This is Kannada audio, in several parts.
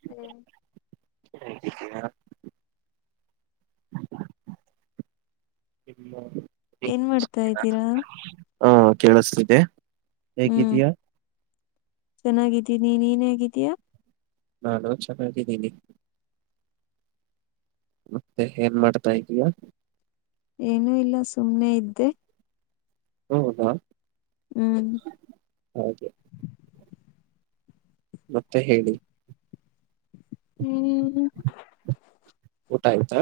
[inaudible] [inaudible] [inaudible] ಏನ್ ಮಾಡ್ತಾ ಇದ್ದೀರಾ ಹಾ ಕೇಳಿಸೀತಿದ್ದೆ. ಹ್ಮ್ ಚೆನ್ನಾಗಿದ್ದೀನಿ ನೀನ್ ಹೇಗಿದ್ದೀಯಾ. ನಾನು ಚೆನ್ನಾಗಿಯಿದಿನಿ. ಮತ್ತೆ ಏನ್ ಮಾಡ್ತಾ ಇದೀಯ. ಏನುೂ ಇಲ್ಲ ಸುಮ್ನೆ ಇದ್ದೆ. ಹ್ಮ್ ಹಾ ಹ್ಮ್ [unintelligible] ಮತ್ತೆ ಹೇಳಿ. ಹ್ಮ್ ಊಟ ಆಯ್ತಾ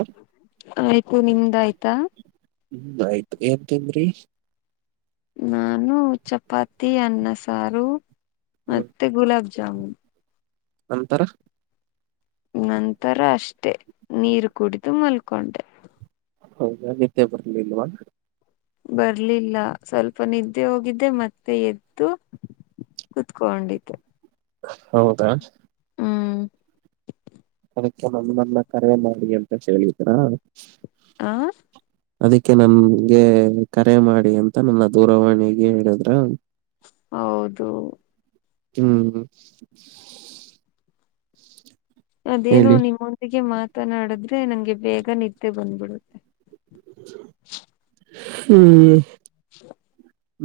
ಆಯ್ತು ನಿಮ್ದ ಆಯ್ತಾ. ಹ್ಮ್ ಆಯ್ತು ಏನ್ ತಿಂದ್ರಿ. ನಾನು ಚಪಾತಿ ಅನ್ನ ಸಾರು ಹ್ಮ್ ಮತ್ತೆ ಗುಲಾಬ್ ಜಾಮೂನ್. ನಂತರ. ನಂತರ ಅಷ್ಟೇ ನೀರು ಕುಡಿದು ಮಲ್ಕೊಂಡೆ. ನಿದ್ದೆ ಬಂದಿಲ್ವ. ಬರ್ಲಿಲ್ಲ ಸ್ವಲ್ಪ ನಿದ್ದೆ ಹೋಗಿದ್ದೆ ಮತ್ತೆ ಎದ್ದು. ಕುತ್ಕೊಂಡಿದ್ದೆ. ಹೌದಾ ಹೂ ಅದಕ್ಕೆ ನಮ್ಮನ್ನ ಕರೆವೆ ಮಾಡಿ ಅಂತ ಹೇಳಿದರಾ. ಆ ಅದಕ್ಕೆ ನನ್ಗೆ ಕರೆ ಮಾಡಿ ಅಂತ ನನ್ನ ದೂರವಾಣಿಗೆ ಹೇಳಿದ್ರ. ಹೌದು ಹ್ಮ್ ಅದೇನೋ ಹೇಳಿ ನಿಮ್ಮೊಂದಿಗೆ ಮಾತನಾಡಿದ್ರೆ ನಂಗೆ ಬೇಗ ನಿದ್ದೆ ಬಂದ್ಬಿಡುತ್ತೆ. ಹ್ಮ್ [unintelligible]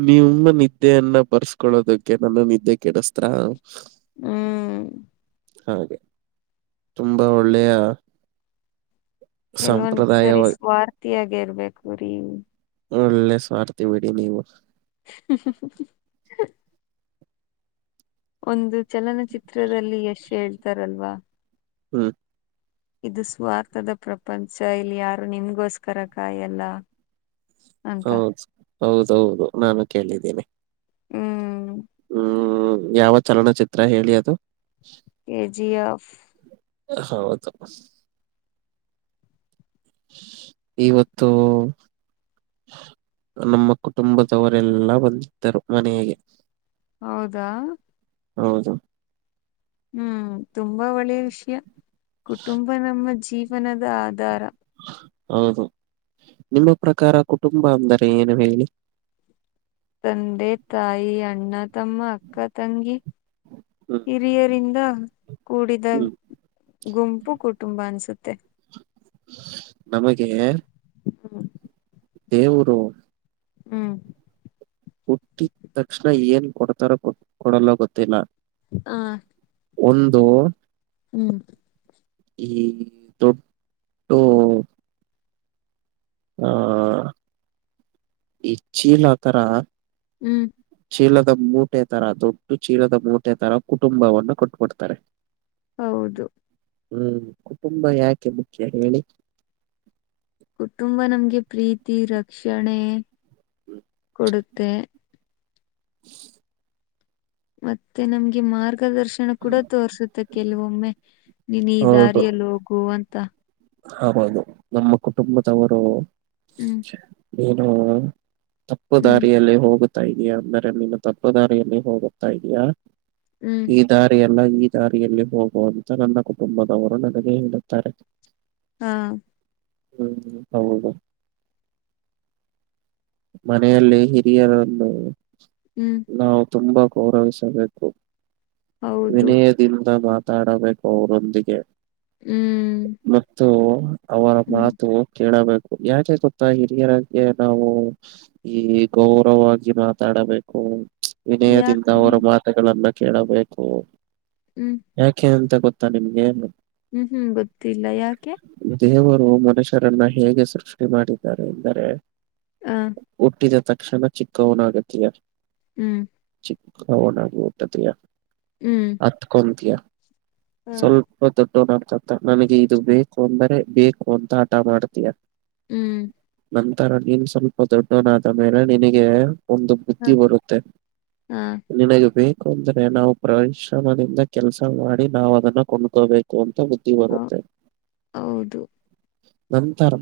ನಿಮ್ಮ ನಿದ್ದೆಯನ್ನ ಬರಸ್ಕೊಳ್ಳೋದಕ್ಕೆ ನನ್ನ ನಿದ್ದೆ ಕೆಡ್ಸಿದ್ರಾ. ಹ್ಮ್ ಹಾಗೆ ತುಂಬಾ ಒಳ್ಳೆಯ ಕೆಲವೊಂದ್ ಸಂಪ್ರದಾಯ ಸರಿ ಸ್ವಾರ್ಥಿಯಾಗ ಇರ್ಬೇಕು ರೀ. ಒಳ್ಳೆ ಸ್ವಾರ್ಥಿ ಬಿಡಿ ನೀವು. [unintelligible] ಒಂದು ಚಲನಚಿತ್ರದಲ್ಲಿ ಯಶ್ ಹೇಳ್ತಾರಲ್ವಾ. ಹೂ ಇದು ಸ್ವಾರ್ಥದ ಪ್ರಪಂಚ ಇಲ್ಲಿ ಯಾರು ನಿನಗೋಸ್ಕರ ಕಾಯಲ್ಲ ಅಂತ ಹೌದು ಹೌದೌದು ನಾನು ಕೇಳಿದೀನಿ. ಹ್ಮ್ ಹೂ ಯಾವ ಚಲನಚಿತ್ರ ಹೇಳಿ ಅದು. ಕೆ. ಜಿ. ಯಫ್ ಹೌದು ಇವತ್ತು ನಮ್ಮ ಕುಟುಂಬದವರೆಲ್ಲಾ ಬಂದಿದ್ದರು ಮನೆಗೆ. ಹೌದಾ ಹೌದು ಹ್ಮ್ ತುಂಬಾ ಒಳ್ಳೆಯ ವಿಷಯ ಕುಟುಂಬ ನಮ್ಮ ಜೀವನದ ಆಧಾರ. ಹೌದು ನಿಮ್ಮ ಪ್ರಕಾರ ಕುಟುಂಬ ಅಂದರೆ ಏನು ಹೇಳಿ. ತಂದೆ ತಾಯಿ ಅಣ್ಣ ತಮ್ಮ ಅಕ್ಕ ತಂಗಿ ಹ್ಮ್ ಹಿರಿಯರಿಂದ ಕೂಡಿದ ಹ್ಮ್ ಗುಂಪು ಕುಟುಂಬ ಅನ್ಸುತ್ತೆ. ನಮಗೇ ಹೂ ದೇವರು ಹ್ಮ್ ಹುಟ್ಟಿದ ತಕ್ಷಣ ಏನ್ ಕೊಡ್ತಾರ ಕೊ ಕೊಡಲ್ಲ ಗೊತ್ತಿಲ್ಲ. ಹಾ ಒಂದು ಹ್ಮ್ ಈ ದೊಟ್ಟು ಆಹ ಇ ಚೀಲ ತರ ಹ್ಮ್ ಚೀಲದ ಮೂಟೆ ತರ ದೊಡ್ಡಡು ಚೀಲದ ಮೂಟೆ ತರ ಕುಟುಂಬವನ್ನು ಕೊಟ್ಬಿಡ್ತಾರೆ. ಹೌದು ಹ್ಮ್ ಕುಟುಂಬ ಯಾಕೆ ಮುಖ್ಯ ಹೇಳಿ. ಕುಟುಂಬ ನಮ್ಗೆ ಪ್ರೀತಿ ರಕ್ಷಣೆ ಕೊಡುತ್ತೆ. [inaudible] ಮತ್ತೆ ನಮ್ಗೆ ಮಾರ್ಗದರ್ಶನ ಕೂಡ ತೋರ್ಸುತ್ತೆ ಕೆಲವೊಮ್ಮೆ. ನೀನ್ ಈ ಹೌದು ದಾರಿಯಲ್ಲಿ ಹೋಗು ಅಂತ. ಹೌದು ನಮ್ಮ ಕುಟುಂಬದವರು ಹ್ಮ್ ಏನೋ ತಪ್ಪು ಹ್ಮ್ ದಾರಿಯಲ್ಲಿ ಹೋಗುತ್ತ್ ತ್ತ ಇದಿಯಾ ಅಂದರೆ ನೀನು ತಪ್ಪು ದಾರಿಯಲ್ಲಿ ಹೋಗುತ್ತಾ ಇದಿಯಾ ಹ್ಮ್ ಆ ದಾರಿಯಲ್ಲ ಈ ದಾರಿಯಲ್ಲಿ ಹೋಗು ಅಂತ ನನ್ನ ಕುಟುಂಬದವರು ನನಗೆ ಹೇಳುತ್ತಾರೆ. ಹಾ ಹ್ಮ್ ಹೌದು ಮನೆಯಲ್ಲಿ ಹಿರಿಯರನ್ನು ಹ್ಮ್ ನಾವು ತುಂಬಾ ಗೌರವಿಸಬೇಕು ಹೌದು ವಿನಯ ದಿಂದ ಮಾತಾಡಬೇಕು ಅವರೊಂದಿಗೆ. ಹ್ಮ್ ಮತ್ತು ಅವರ ಹ್ಮ್ ಮಾತು ಕೇಳಬೇಕು ಯಾಕೆ ಗೊತ್ತಾ ಹಿರಿಯರಿಗೆ ನಾವು ಈ ಗೌರವವಾಗಿ ಮಾತಾಡಬೇಕು ವಿನಯದಿಂದ ಯಾಕೆ ಅವರ ಮಾತ್ ತಗಳನ್ನ ಕೇಳಬೇಕು. ಹ್ಮ್ ಯಾಕೆ ಅಂತ ಗೊತ್ತಾ ನಿಮ್ಗೆ. ಹ್ಮ್ ಹ್ಮ್ ಗೊತ್ತಿಲ್ಲ ಯಾಕೆ. ದೇವರು ಮನುಷ್ಯರನ್ನ ಹೇಗೆ ಸೃಷ್ಟಿ ಮಾಡಿದ್ದಾರೆ ಎಂದರೆ. ಹ ಹುಟ್ಟಿದ ತಕ್ಷಣ ಚಿಕ್ಕವನಾಗುತ್ತೀಯಾ. ಹ್ಮ್ ಚಿಕ್ಕವನಾಗಿ ಹುಟ್ಟುತ್ತಿಯಾ. ಹ್ಮ್ ಅತ್ಕೊಂತಿಯ ಹ ಸ್ವಲ್ಪ್ ದೊಡ್ಡೋನ್ ಆಗತ್ತ ಆಗತ್ತ ನನಗೆ ಇದು ಬೇಕು ಅಂದರೆ ಬೇಕು ಅಂತ ಆಟ ಮಾಡ್ತೀಯಾ. ಹ್ಮ್ ನಂತರ ನೀನ್ ಸ್ವಲ್ಪ ದೊಡ್ಡವನಾದ ಮೇಲೆ ನಿನಗೆ ಒಂದು ಹ ಬುದ್ಧಿ ಬರುತ್ತೆ. ಹಾ ನಿನಗೆ ಬೇಕು ಅಂದ್ರೆ ನಾವು ಪರಿಶ್ರಮದಿಂದ ಕೆಲಸ ಮಾಡಿ ನಾವು ಅದನ್ನ ಕೊಂಡ್ಕೋಬೇಕು ಅಂತ ಗೊ ಬುದ್ಧಿ ಬರುತ್ತೆ ಹೌದು ನಂತರ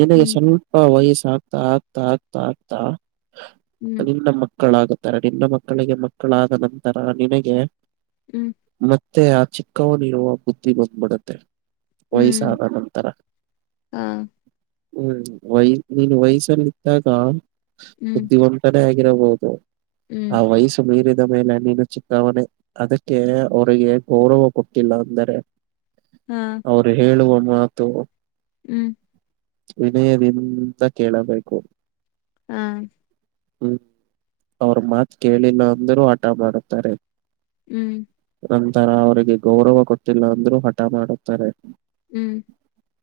ನಿನಗೆ ಹ್ಮ್ ಸ್ವಲ್ಪ್ ಪ್ಪಾ ವಯಸ್ಸು ಆಗತಾ ಆಗತಾ ಆಗತಾ ಆಗತಾ ಅದು ಹ್ಮ್ ನಿನ್ನ ಮಕ್ಕಳಾಗುತ್ತೆ. ನಂತರ ನಿನ್ನ ಮಕ್ಕಳಿಗೆ ಮಕ್ಕಳಾದ ನಂತರ ನಿನಗೆ ಹ್ಮ್ ಮತ್ತೆ ಆ ಚಿಕ್ಕವನ ಇರುವ ಬುದ್ಧಿ ಬಂದ್ಬಡುತ್ತೆ. ಹ್ಮ್ ವಯಸ್ಸಾದ ನಂತರ ಹಾ ಹ್ಮ್ ವಯ್ ನೀನು ವಯಸ್ಸಲ್ಲಿದ್ದಾಗ ಹ್ಮ್ ಬುದ್ದಿವಂತ್ ತ ಆಗಿರಬಹುದು ಹ್ಮ್ ಆ ವಯಸ್ಸು ಮೀರಿದ ಮೇಲೆ ನೀನು ಚಿಕ್ಕಾವನೇ‌. ಅದಕ್ಕೆ ಅವರಿಗೆ ಗೌರವ ಕೊಟ್ಟಿಲ್ಲ ಅಂದರೆ. ಹಾ ಅವರು ಹೇಳುವ ಮಾತು. ಹ್ಮ್ ವಿನಯದಿಂದ ಕೇಳಬೇಕು. ಹಾ ಹ್ಮ್ ಅವ್ರ ಮಾತ್ ಕೇಳಿಲ್ಲ ಅಂದರು ಹಠ ಮಾಡುತ್ತಾರೆ. ಹ್ಮ್ ನಂತರ ಅವರಿಗೆ ಗೌರವ ಕೊಟ್ಟಿಲ್ಲ ಅಂದ್ರರು ಹಠ ಮಾಡುತ್ತಾರೆ. ಹ್ಮ್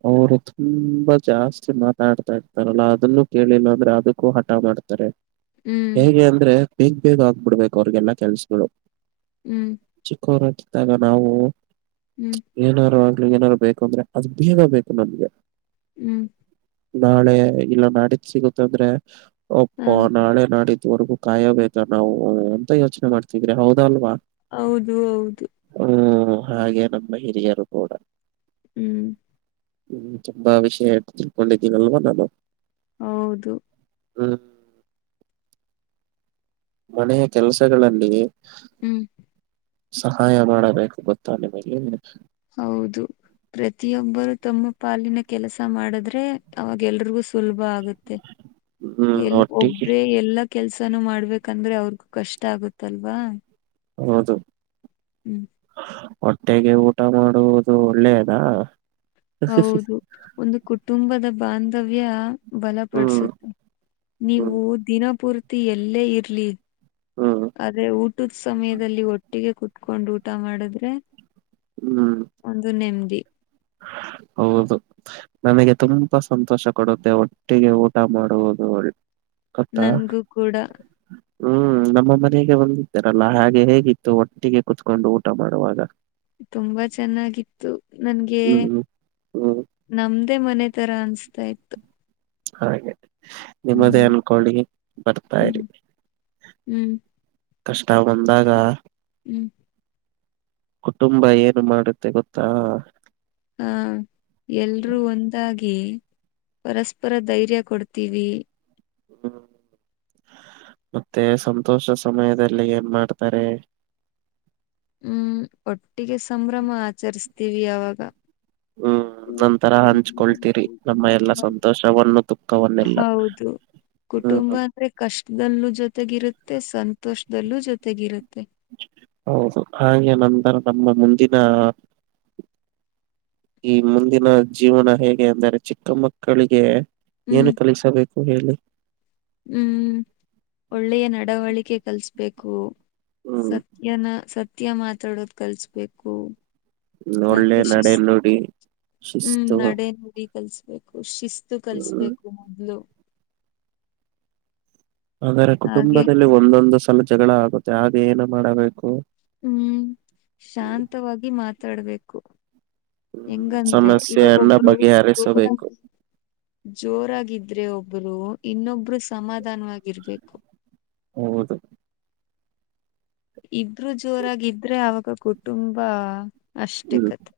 ಅವರು. ತುಂಬಾ ಜಾಸ್ತಿ ಮಾತಾಡ್ತಾ ಇರ್ತಾರಲ್ಲ ಅದನ್ನುೂ ಕೇಳಿಲ್ಲ ಅಂದ್ರೆ ಅದಕ್ಕೂ ಹಠ ಮಾಡ್ತಾರೆ. ಹ್ಮ್ ಹೇಗೆ ಅಂದ್ರೆ ಬೇಗ ಬೇಗ ಆಗ್ಬಿಡ್ಬೇಕು ಅವ್ರಿಗೆಲ್ಲ ಕೆಲ್ಸಗಳು. ಹ್ಮ್ ಚಿಕ್ಕವರಾಗಿದ್ದಾಗ ನಾವು. ಹ್ಮ್ ಏನಾದಾರು ಆಗ್ಲಿ ಏನಾರು ಬೇಕು ಅಂದ್ರೆ ಅದು ಬೇಗ ಬೇಕು ನನ್ಗೆ. ಹ್ಮ್ ನಾಳೆ ಇಲ್ಲ ನಾಡಿದ್ದ್ ಸಿಗುತ್ತ ಅಂದ್ರೆ ಹ ಯಪ್ಪೋ ನಾಳೆ ನಾಡಿದವರೆಗೂ. ಕಾಯಬೇಕಾ ನಾವು ಎಂತ ಯೋಚನೆ ಮಾಡ್ತಿದ್ರಿ ಹೌದ ಅಲ್ವಾ. ಹೌದು ಹೌದು. ಹ್ಮ ಹಾಗೆ ನಮ್ಮ ಹಿರಿಯರು ಕೂಡ. ಹ್ಮ್ ಹ್ಮ್ ತುಂಬಾ ವಿಷಯ ತಿಳ್ಕೊಂಡಿದ್ದೀನಲ್ವಾ ನಾನು. ಹೌದು ಹ್ಮ್ ಮನೆಯ ಕೆಲಸಗಳಲ್ಲಿ. ಹ್ಮ್ ಸಹಾಯ ಮಾಡಬೇಕು ಗೊತ್ತಾ ನಿಮಗೆ. ಹೌದು ಪ್ರತಿಯೊಬ್ಬರು ತಮ್ಮ ಪಾಲಿನ ಕೆಲಸ ಮಾಡಿದ್ರೆ ಅವಾಗ ಎಲ್ರಿಗೂ ಸುಲಭ ಆಗುತ್ತೆ. ಹ್ಮ್ ಎಲ್ಲ ಒಟ್ಟಿಗೆ ಒಬ್ರೆ ಎಲ್ಲ. ಕೆಲ್ಸನ ಮಾಡ್ಬೇಕಂದ್ರೆ ಅವ್ರಗೂ ಕಷ್ಟ ಆಗುತ್ತಲ್ವಾ. ಹೌದು ಹ್ಞೂ ಹೊಟ್ಟೆಗೆ ಊಟ ಮಾಡುವುದು ಒಳ್ಳೆದಾ. ಹೌದು ಒಂದು ಕುಟುಂಬದ ಬಾಂಧವ್ಯ. ಹ್ಮ್ ಬಲಪಡ್ಸುತ್ತೆ ನೀವು ಹ್ಮ್ ದಿನಪೂರ್ತಿ ಎಲ್ಲೇ ಇರ್ಲಿ. ಹ್ಮ್ ಅದೇ ಊಟದ ಸಮಯದಲ್ಲಿ ಒಟ್ಟಿಗೆ ಕುೂತ್ಕೊಂಡು ಊಟ ಮಾಡಿದ್ರೆ. ಹ್ಮ್ ಒಂದು ನೆಮ್ಮದಿ. ಹೌದು ನನಗೆ ತುಂಬಾ ಸಂತೋಷ ಕೊಡುತ್ತೆ ಒಟ್ಟಿಗೆ ಊಟ ಮಾಡುವುದು. ಗೊತ್ತಾ. ನನ್ಗೂ ಕೂಡ ಹ್ಮ್ ನಮ್ಮ ಮನೆಗೆ ಬಂದಿದ್ದಾರಲ್ಲ ಹಾಗೆ ಹೇಗಿತ್ತು ಒಟ್ಟಿಗೆ ಕುತ್ಕೊಂಡು ಊಟ ಮಾಡುವಾಗ ತುಂಬಾ ಚೆನ್ನಾಗಿತ್ತು ನನ್ಗೆ ಹ್ಮ್ ಹ್ಮ್ ನಮ್ದೇ ಮನೆ ತರ ಅನ್ಸ್ತಾ ಇತ್ತು. ಹಾಗೆ ನಿಮ್ಮದೇ ಹ್ಮ್ ಅನ್ಕೊಳ್ಳಿ ಬರ್ತಾ ಹ್ಮ್ ಇರಿ. ಹ್ಮ್ ಕಷ್ಟ ಬಂದಾಗ ಹ್ಮ್ ಕುಟುಂಬ ಏನು ಮಾಡುತ್ತೆ ಗೊತ್ತಾ. ಹಾ ಎಲ್ರೂ ಒಂದಾಗಿ ಪರಸ್ಪರ ಧೈರ್ಯ ಕೊಡ್ತೀವಿ. ಹ್ಮ್ ಮತ್ತೆ ಸಂತೋಷ ಸಮಯದಲ್ಲಿ ಏನ್ ಮಾಡ್ತಾರೆ. ಹ್ಮ್ ಒಟ್ಟಿಗೆ ಸಂಭ್ರಮ ಆಚರಿಸ್ತೀವಿ ಅವಾಗ. ಹ್ಮ್ ನಂತರ ಹಂಚ್ಕೊಳ್ತೀರಿ ನಮ್ಮ ಎಲ್ಲಾ ಸಂತೋಷವವನ್ನು ದುಃಖವನ್ನೆಲ್ಲಾ. ಹೌದು ಕುಟುಂಬ ಅಂದ್ರೆ ಕಷ್ಟದಲ್ಲೂ ಜೊತೆಗಿರುತ್ತೆ ಸಂತೋಷದಲ್ಲೂ ಜೊತೆಗಿರುತ್ತೆ. ಹೌದು ಹಾಗೆ ನಂತರ ನಮ್ಮ ಮುಂದಿನ ಈ ಮುಂದಿನ ಜೀವನ ಹೇಗೆ ಅಂದರೆ ಚಿಕ್ಕ ಮಕ್ಕಳಿಗೆ. ಏನು ಹ್ಮ್ ಕಲಿಸಬೇಕು ಹೇಳು. ಹ್ಮ್ ಒಳ್ಳೆಯ ನಡವಳಿಕೆ ಕಲ್ಸ್ಬೇಕು. ಹ್ಮ್ ಸತ್ಯನ ಸತ್ಯ ಮಾತಾಡೋದು ಕಲ್ಸ್ಬೇಕು. ಒಳ್ಳೆ ಮತ್ತೆ ನಡೆ ಶಿಫ್ಟ್ ನುಡಿ ಹ್ಮ್ ಶಿಸ್ತು ನಡೆ ನಡಿ. ಕಲಸಬೇಕು ಶಿಸ್ತು ಹ್ಮ್ ಕಳಿಸಬೇಕು ಮೊದಲು. ಆದರೆ ಹಾಗೆ ಕುಟುಂಬದಲ್ಲಿ ಒಂದೊಂದು ಸಲ ಜಗಳ ಆಗುತ್ತೆ ಹಾಗ ಏನು ಮಾಡಬೇಕು. ಹ್ಮ್ ಶಾಂತವಾಗಿ ಮಾತಾಡ್ಬೇಕು. ಹ್ಮ್ ಹೆಂಗಂದ್ರೆ ಇವಾಗ ಸಮಸ್ಯೆಯನ್ನ ಒಬ್ರು ಬಗೆಹರಿಸಬೇಕು ಜೋರಾಗಿದ್ರೆ ಒಬ್ರು ಇನ್ನೊಬ್ರು ಸಮಾಧಾನವಾಗಿರ್ಬೇಕು. ಹೌದು ಇದ್ರರು ಜೋರಾಗಿದ್ರೆ ಅವಾಗ ಕುಟುಂಬ ಅಷ್ಟೆ ಹ್ಮ್ ಕತೆ.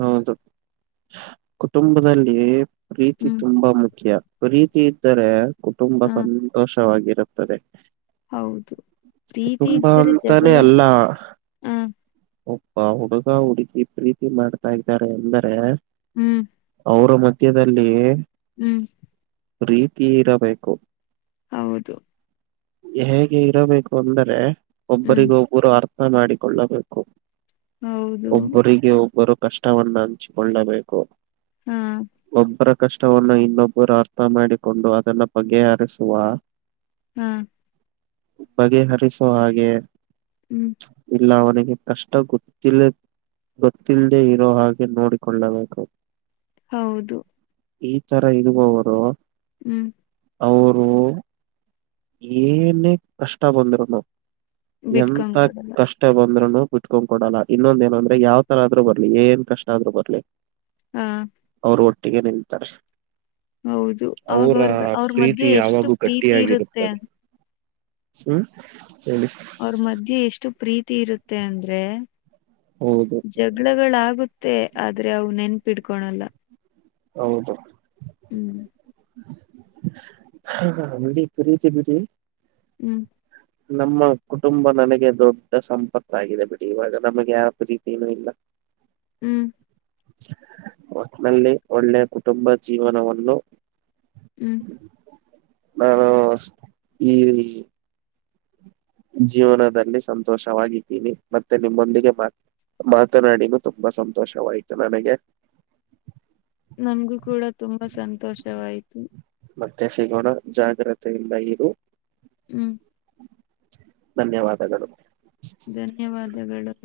ಹೌದು ಕುಟುಂಬದಲ್ಲಿ ಪ್ರೀತಿ ಹ್ಮ್ ತುಂಬಾ ಮುಖ್ಯ. ಪ್ರೀತಿ ಇದ್ದರೆ ಕುಟುಂಬ ಹ ಸಂತೋಷವಾಗಿರುತ್ತದೆ. ಹೌದು ಪ್ರೀತಿ ಕುಟುಂಬ ಇದ್ದರೆ ಅಂತಾನೇ ಜಗಳ ಅಲ್ಲ. ಹ ಒಪ್ಪ ಹುಡುಗ ಹುಡುಗಿ ಪ್ರೀತಿ ಮಾಡ್ತಾ ಇದ್ದಾರೆ ಎಂದರೆ. ಹೂ ಅವರ ಮಧ್ಯದಲ್ಲಿ. ಹ್ಮ್ ಪ್ರೀತಿ ಇರಬೇಕು. ಹೌದು ಹೇಗೆ ಇರಬೇಕು ಅಂದ್ರೆ ಹ್ಮ್ ಒಬ್ಬರಿಗ ಹೂಂ ಒಬ್ರು ಅರ್ಥ ಮಾಡಿಕೊಳ್ಳಬೇಕು ಹೌದು ಒಬ್ಬರಿ ಪ್ರತಿಯೊಬ್ಬರು ಕಷ್ಟವನ್ನು ಹಂಚಿಕೊಳ್ಳಬೇಕು. ಹಾ ಒಬ್ಬರ ಕಷ್ಟವನ್ನು ಇನ್ನೊಬ್ಬರು ಅರ್ಥ ಮಾಡಿಕೊಂಡು ಅದನ್ನ ಬಗೆಹರಿಸುವ ಹಾ ಬಗೆಹರಿಸೋ ಹಾಗೆ. ಹೂ ಇಲ್ಲ ಅವನಿಗೆ ಕಷ್ಟ ಗೊತ್ತಿಲ್ಲಾ ಗೊತ್ತಿಲ್ಲದೇ ಇರೋ ಹಾಗೆ ನೋಡಿಕೊಳ್ಳಬೇಕು. ಹೌದು, ಈ ತರ ಇರುವವರು ಹ್ಮ್, ಅವರು ಏನೇ ಕಷ್ಟ ಬಂದರು ಎಂತ ಬಿಟ್ಕೊಂಡ್ ಕಷ್ಟ ಕೊಡಲ್ಲ ಕಷ್ಟ ಬಂದ್ರುನು ಬಿಟ್ಕೊಂಡ್ ಕೊಡಲ್ಲ ಇನ್ನೊಂದಏನ ಅಂದ್ರೆ ಯಾವ ತರ ಆದ್ರು ಬರ್ಲಿ ಏನ್ ಕಷ್ಟ ಆದ್ರು ಬರ್ಲಿ. ಹಾ, ಅವರು ಒಟ್ಟಿಗೆ ನಿಲ್ಲುತ್ತಾರೆ. ಹೌದು ಅವಾಗ ಅವರ ಅವ್ರ ಅವ್ರ ಮಧ್ಯೆ ಪ್ರೀತಿ ಎಷ್ಟು ಯಾವಾಗೂ ಪ್ರೀತಿ ಇರುತ್ತೆ ಗಟ್ಟಿಯಾಗಿರುತ್ತದೆ. ಅನ್- ಹ್ಮ್ ಹೇಳಿ [inaudible] ಅವ್ರ ಮಧ್ಯೆ ಎಷ್ಟು ಪ್ರೀತಿ ಇರುತ್ತೆ ಅಂದ್ರೆ ಹೌದು ಜಗಳಗಳಾಗುತ್ತ ತ್ತೆ ಆದ್ರೆ ಅವು ನೆನ್ಪಿಟ್ಕೊಳಲ್ಲ. ಹೌದು, ಹ್ಮ್, ಹ ಬಿಡಿ ಪ್ರೀತಿ ಬಿಡಿ [unintelligible] ಹ್ಮ್, ನಮ್ಮ ಕುಟುಂಬ ನನಗೆ ದೊಡ್ಡ ಸಂಪತ್ತಾಗಿದೆ. ಬಿಡಿ ಇವಾಗ ನಮಗೆ ಯಾವ ಪ್ರೀತನೂ ಇಲ್ಲ ಹ್ಮ್, ಒಟ್ಟನಲ್ಲಿ ಒಳ್ಳೆ ಕುಟುಂಬ ಜೀವನವನ್ನು ಹ್ಮ್, ನಾನು ಈ [unintelligible] ಜೀವನದಲ್ಲಿ ಸಂತೋಷವಾಗಿದ್ದೀನಿ ಮತ್ತೆ ನಿಮ್ಮೊಂದಿಗೆ ಮಾತನಾಡಿನು ತುಂಬಾ ಸಂತೋಷವಾಯ್ತು ನನಗೆ. ನಮ್ಗೂ ಕೂಡ ತುಂಬಾ ಸಂತೋಷವಾಯ್ತು. ಮತ್ತೆ ಸಿಗೋಣ ಜಾಗ್ರತೆ ಇಂದ ಇರಿ. ಹ್ಮ್, ಧನ್ಯವಾದಗಳು. ಧನ್ಯವಾದಗಳು.